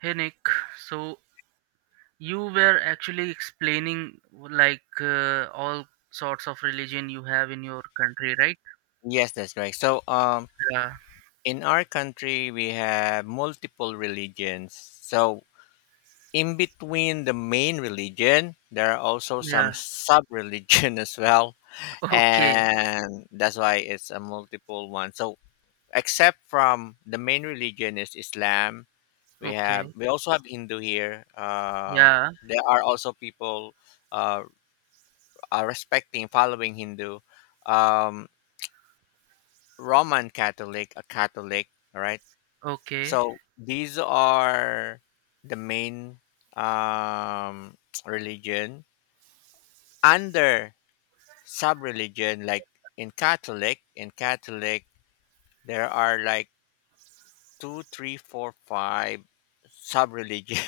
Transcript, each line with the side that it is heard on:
right: Hey Nick, so you were actually explaining like all sorts of religion you have in your country, right?
left: Yes, that's right.
right: Yeah,
left: In our country, we have multiple religions. So, in between the main religion, there are also
right: yeah.
left: some sub religion as well,
right: Okay,
left: and that's why it's a multiple one. So, except from the main religion is Islam, we have
right: okay.
left: we also have Hindu here.
right: Yeah,
left: There are also people uh, are respecting following Hindu, um, Roman Catholic, a Catholic, all right?
right: okay.
left: So these are the main um, religion under sub-religion. Like in Catholic there are like two, three, four, five sub-religion.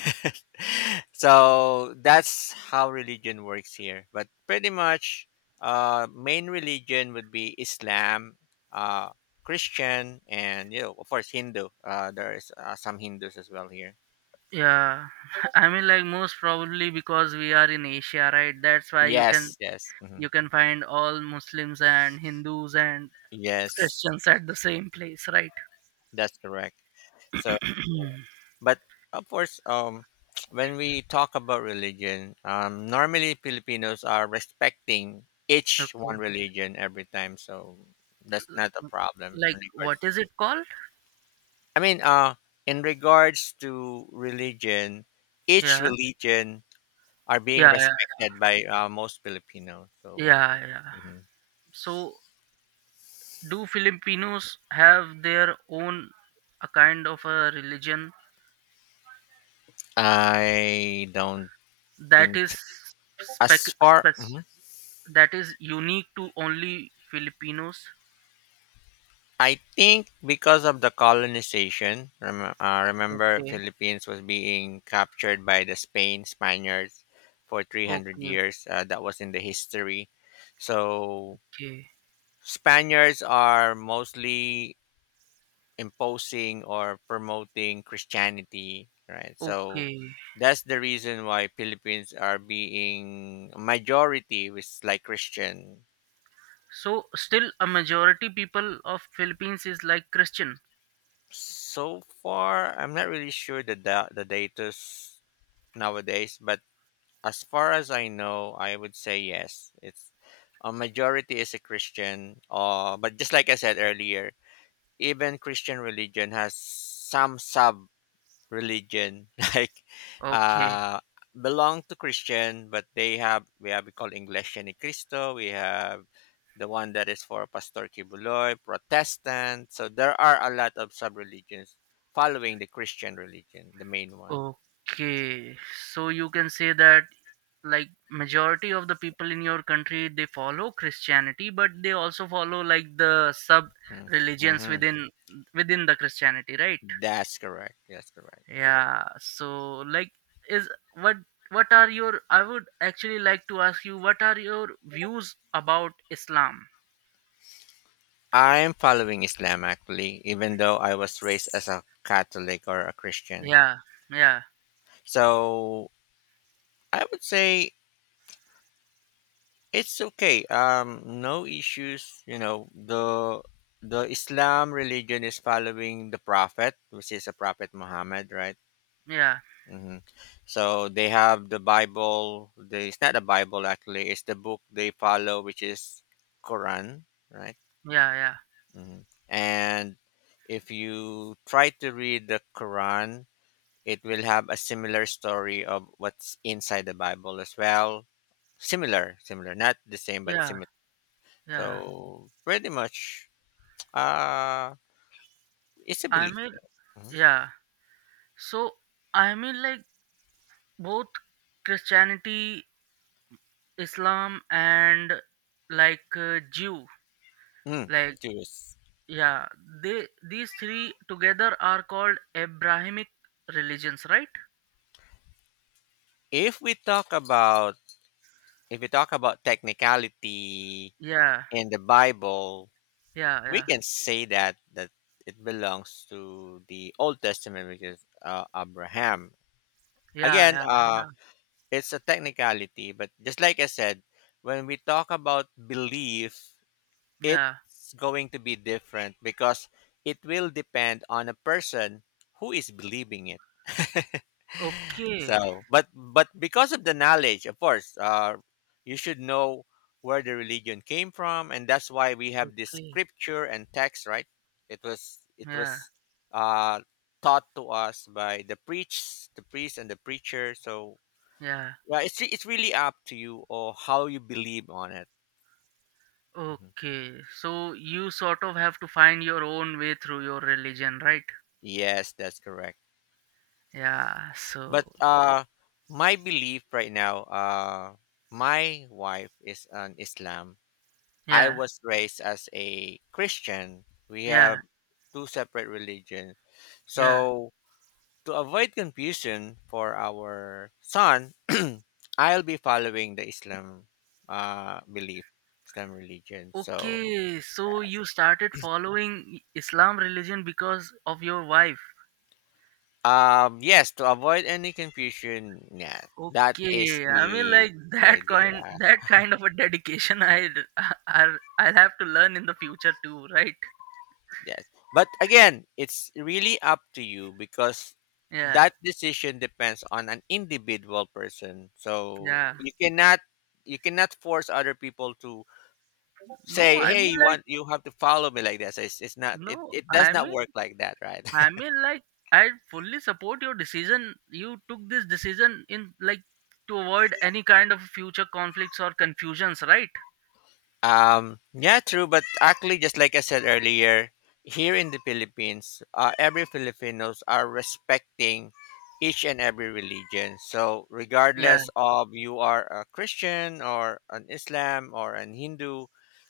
left: So that's how religion works here. But pretty much, main religion would be Islam. Uh, Christian and you know, of course, Hindu. There is some Hindus as well here.
right: Yeah. I mean like most probably because we are in Asia, right? That's why
left: Yes, yes. Mhm.
right: you can find all Muslims and Hindus and
left: Yes,
right: Christians at the same place, right?
left: that's correct. So, but of course, when we talk about religion, normally Filipinos are respecting each
right: Okay.
left: one religion every time, so that's not a problem.
right: Like what is it called?
left: I mean, uh, in regards to religion, each
right: Yeah.
left: religion are being
right: Yeah, yeah,
left: respected by most Filipinos. So,
right: yeah, yeah.
left: mhm.
right: So do Filipinos have their own a kind of a religion
left: I don't
right: that
left: think
right: is spec,
left: as far.
right: spec
left: Mm-hmm.
right: that is unique to only Filipinos?
left: I think because of the colonization, remember
right: Okay.
left: Philippines was being captured by the Spain Spaniards for 300
right: Okay,
left: years. That was in the history. So
right: okay,
left: Spaniards are mostly imposing or promoting Christianity, right? So
right: okay.
left: that's the reason why Philippines are being majority was like Christian.
right: So still a majority people of Philippines is like Christian.
left: So far, I'm not really sure the the data's nowadays, but as far as I know, I would say yes. It's a majority is a Christian. But just like I said earlier, even Christian religion has some sub religion like
right: Okay,
left: uh belong to Christian, but they have we call Iglesia Ni Cristo. We have the one that is for Pastor Kibuloy, Protestant. So there are a lot of sub religions following the Christian religion, the main one.
right: okay. So you can say that like majority of the people in your country, they follow Christianity, but they also follow like the sub
left: Hmm.
right: religions
left: Mm-hmm.
right: within the Christianity, right?
left: That's correct. That's correct.
right: Yeah, so like is, what what are your, I would actually like to ask you, what are your views about Islam?
left: I'm following Islam actually, even though I was raised as a Catholic or a Christian.
right: Yeah, yeah,
left: So I would say it's okay. No issues. You know, the Islam religion is following the Prophet, which is a Prophet Muhammad, right?
right: yeah,
left: Hmm. So they have the Bible. It's not a Bible actually. It's the book they follow, which is Quran, right?
right: yeah, yeah,
left: Mhm. And if you try to read the Quran, it will have a similar story of what's inside the Bible as well. Similar, similar, not the same, but
right: yeah,
left: similar.
right: yeah.
left: So pretty much, uh, it's a
right: I
left: belief.
right: mean,
left: You know. Mhm.
right: yeah, so I mean like both Christianity, Islam, and like Jew,
left: Mm.
right: like,
left: Jews.
right: yeah, they, these three together are called Abrahamic religions, right?
left: If we talk about if we talk about technicality
right: Yeah,
left: in the Bible,
right: yeah,
left: we
right: yeah,
left: can say that it belongs to the Old Testament, which is Abraham.
right: yeah,
left: Again,
right: yeah, yeah.
left: it's a technicality, but just like I said, when we talk about belief,
right: Yeah.
left: it's going to be different because it will depend on a person who is believing it.
right: Okay,
left: So, but because of the knowledge, of course, you should know where the religion came from, and that's why we have this
right: okay,
left: scripture and text, right? It was it
right: yeah,
left: was uh, taught to us by the priests, and the preacher. So
right: yeah.
left: right. It's really up to you or how you believe on it. Mhm.
right: Okay, so you sort of have to find your own way through your religion, right?
left: Yes, that's correct.
right: Yeah,
left: But
right: so
left: my belief right now, my wife is an Islam. I
right: yeah,
left: was raised as a Christian. We
right: yeah,
left: have two separate religions.
right: yeah.
left: So to avoid confusion for our son, I'll be following the Islam belief, Islam religion. So
right: Okay, so you started following Islam religion because of your wife.
left: um, yes, to avoid any confusion, yeah, that is
right: Okay, I mean like
left: the
right: that
left: idea.
right: kind that kind of a dedication I I'll have to learn in the future too, right?
left: Yes. But again, it's really up to you because
right: Yeah.
left: that decision depends on an individual person. So
right: Yeah.
left: you cannot force other people to
right: No,
left: say,
right: I
left: Hey,
right: mean like,
left: you have to follow me like this. It's not
right: no,
left: it does
right: I
left: not
right: mean
left: work like that, right?
right: I mean like I fully support your decision. You took this decision in like to avoid any kind of future conflicts or confusions, right?
left: Yeah, true. But actually, just like I said earlier, here in the Philippines, every Filipinos are respecting each and every religion. So,
right: Yeah,
left: regardless of you are a Christian or an Islam or an Hindu,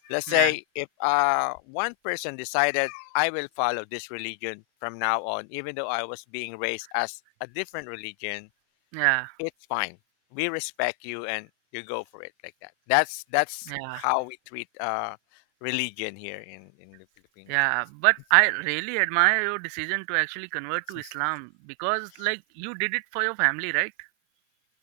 left: let's
right: yeah,
left: say if one person decided I will follow this religion from now on, even though I was being raised as a different religion,
right: yeah,
left: it's fine. We respect you and you go for it like that. That's
right: yeah,
left: how we treat religion here in the Philippines.
right: yeah. But I really admire your decision to actually convert to Islam because like you did it for your family, right?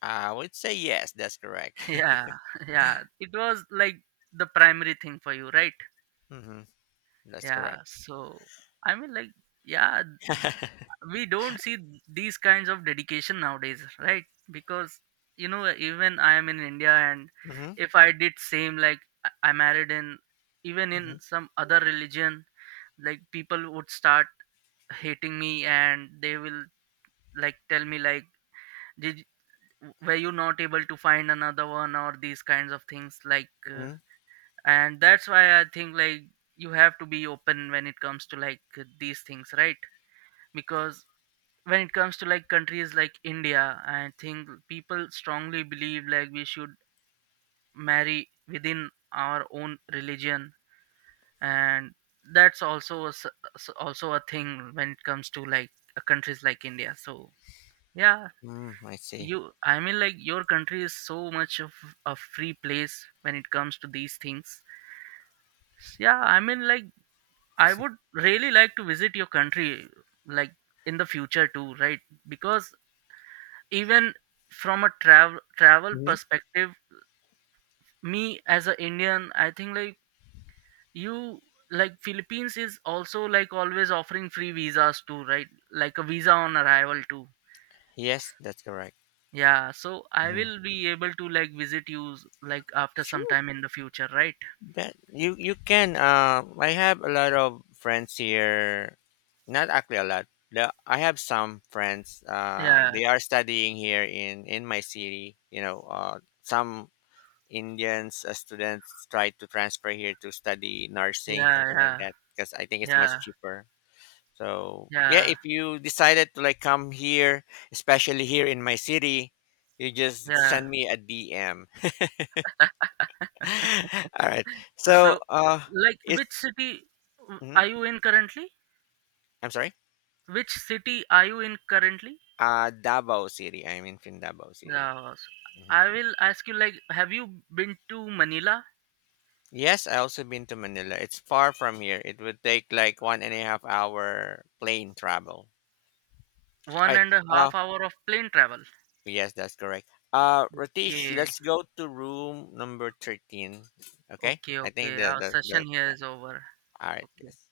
left: I would say yes, that's correct.
right: Yeah. Yeah, it was like the primary thing for you, right?
left: Hmm. That's
right: Yeah,
left: correct.
right: so I mean like, yeah, we don't see these kinds of dedication nowadays, right? Because, you know, even I am in India, and
left: Hmm.
right: if I did same, like I I married in, even in
left: Hmm.
right: some other religion, like people would start hating me and they will like tell me like, did, were you not able to find another one or these kinds of things like,
left: Hmm.
right: and that's why I think like you have to be open when it comes to like these things, right? Because when it comes to like countries like India, I think people strongly believe like we should marry within our own religion, and that's also a also a thing when it comes to like countries like India. So yeah,
left: Mm, I see.
right: you, I mean like your country is so much of a free place when it comes to these things. Yeah, I mean like, I would really like to visit your country like in the future too, right? Because even from a travel
left: Hmm.
right: perspective, me as an Indian, I think like you, like Philippines is also like always offering free visas too, right? Like a visa on arrival too.
left: Yes, that's correct.
right: Yeah, so I
left: Hmm.
right: will be able to like visit you like after some
left: Sure.
right: time in the future, right?
left: That you can. I have a lot of friends here. Not actually a lot. The, I have some friends.
right: Yeah,
left: They are studying here in my city. You know, some Indians students try to transfer here to study nursing,
right: yeah,
left: something like
right: yeah,
left: that, because I think it's much
right: yeah,
left: cheaper. So yeah,
right: yeah,
left: if you decided to like come here, especially here in my city, you just
right: yeah.
left: send me a DM. All right. So
right: So, like,
left: it's
right: which city are you in currently?
left: I'm sorry.
right: Which city are you in currently?
left: Davao City. I'm in Fin Davao City.
right: Yeah, so
left: Mhm.
right: I will ask you, like, have you been to Manila?
left: Yes, I also been to Manila. It's far from here. It would take like 1.5 hour plane travel.
right: One
left: Right.
right: and a
left: Uh
right: half hour of plane travel.
left: yes, that's correct. Ratish,
right: Okay,
left: let's go to room number 13. Okay?
right: okay,
left: I think
right: okay. Our
left: the
right: session here is over.
left: all right,
right: Okay.
left: yes.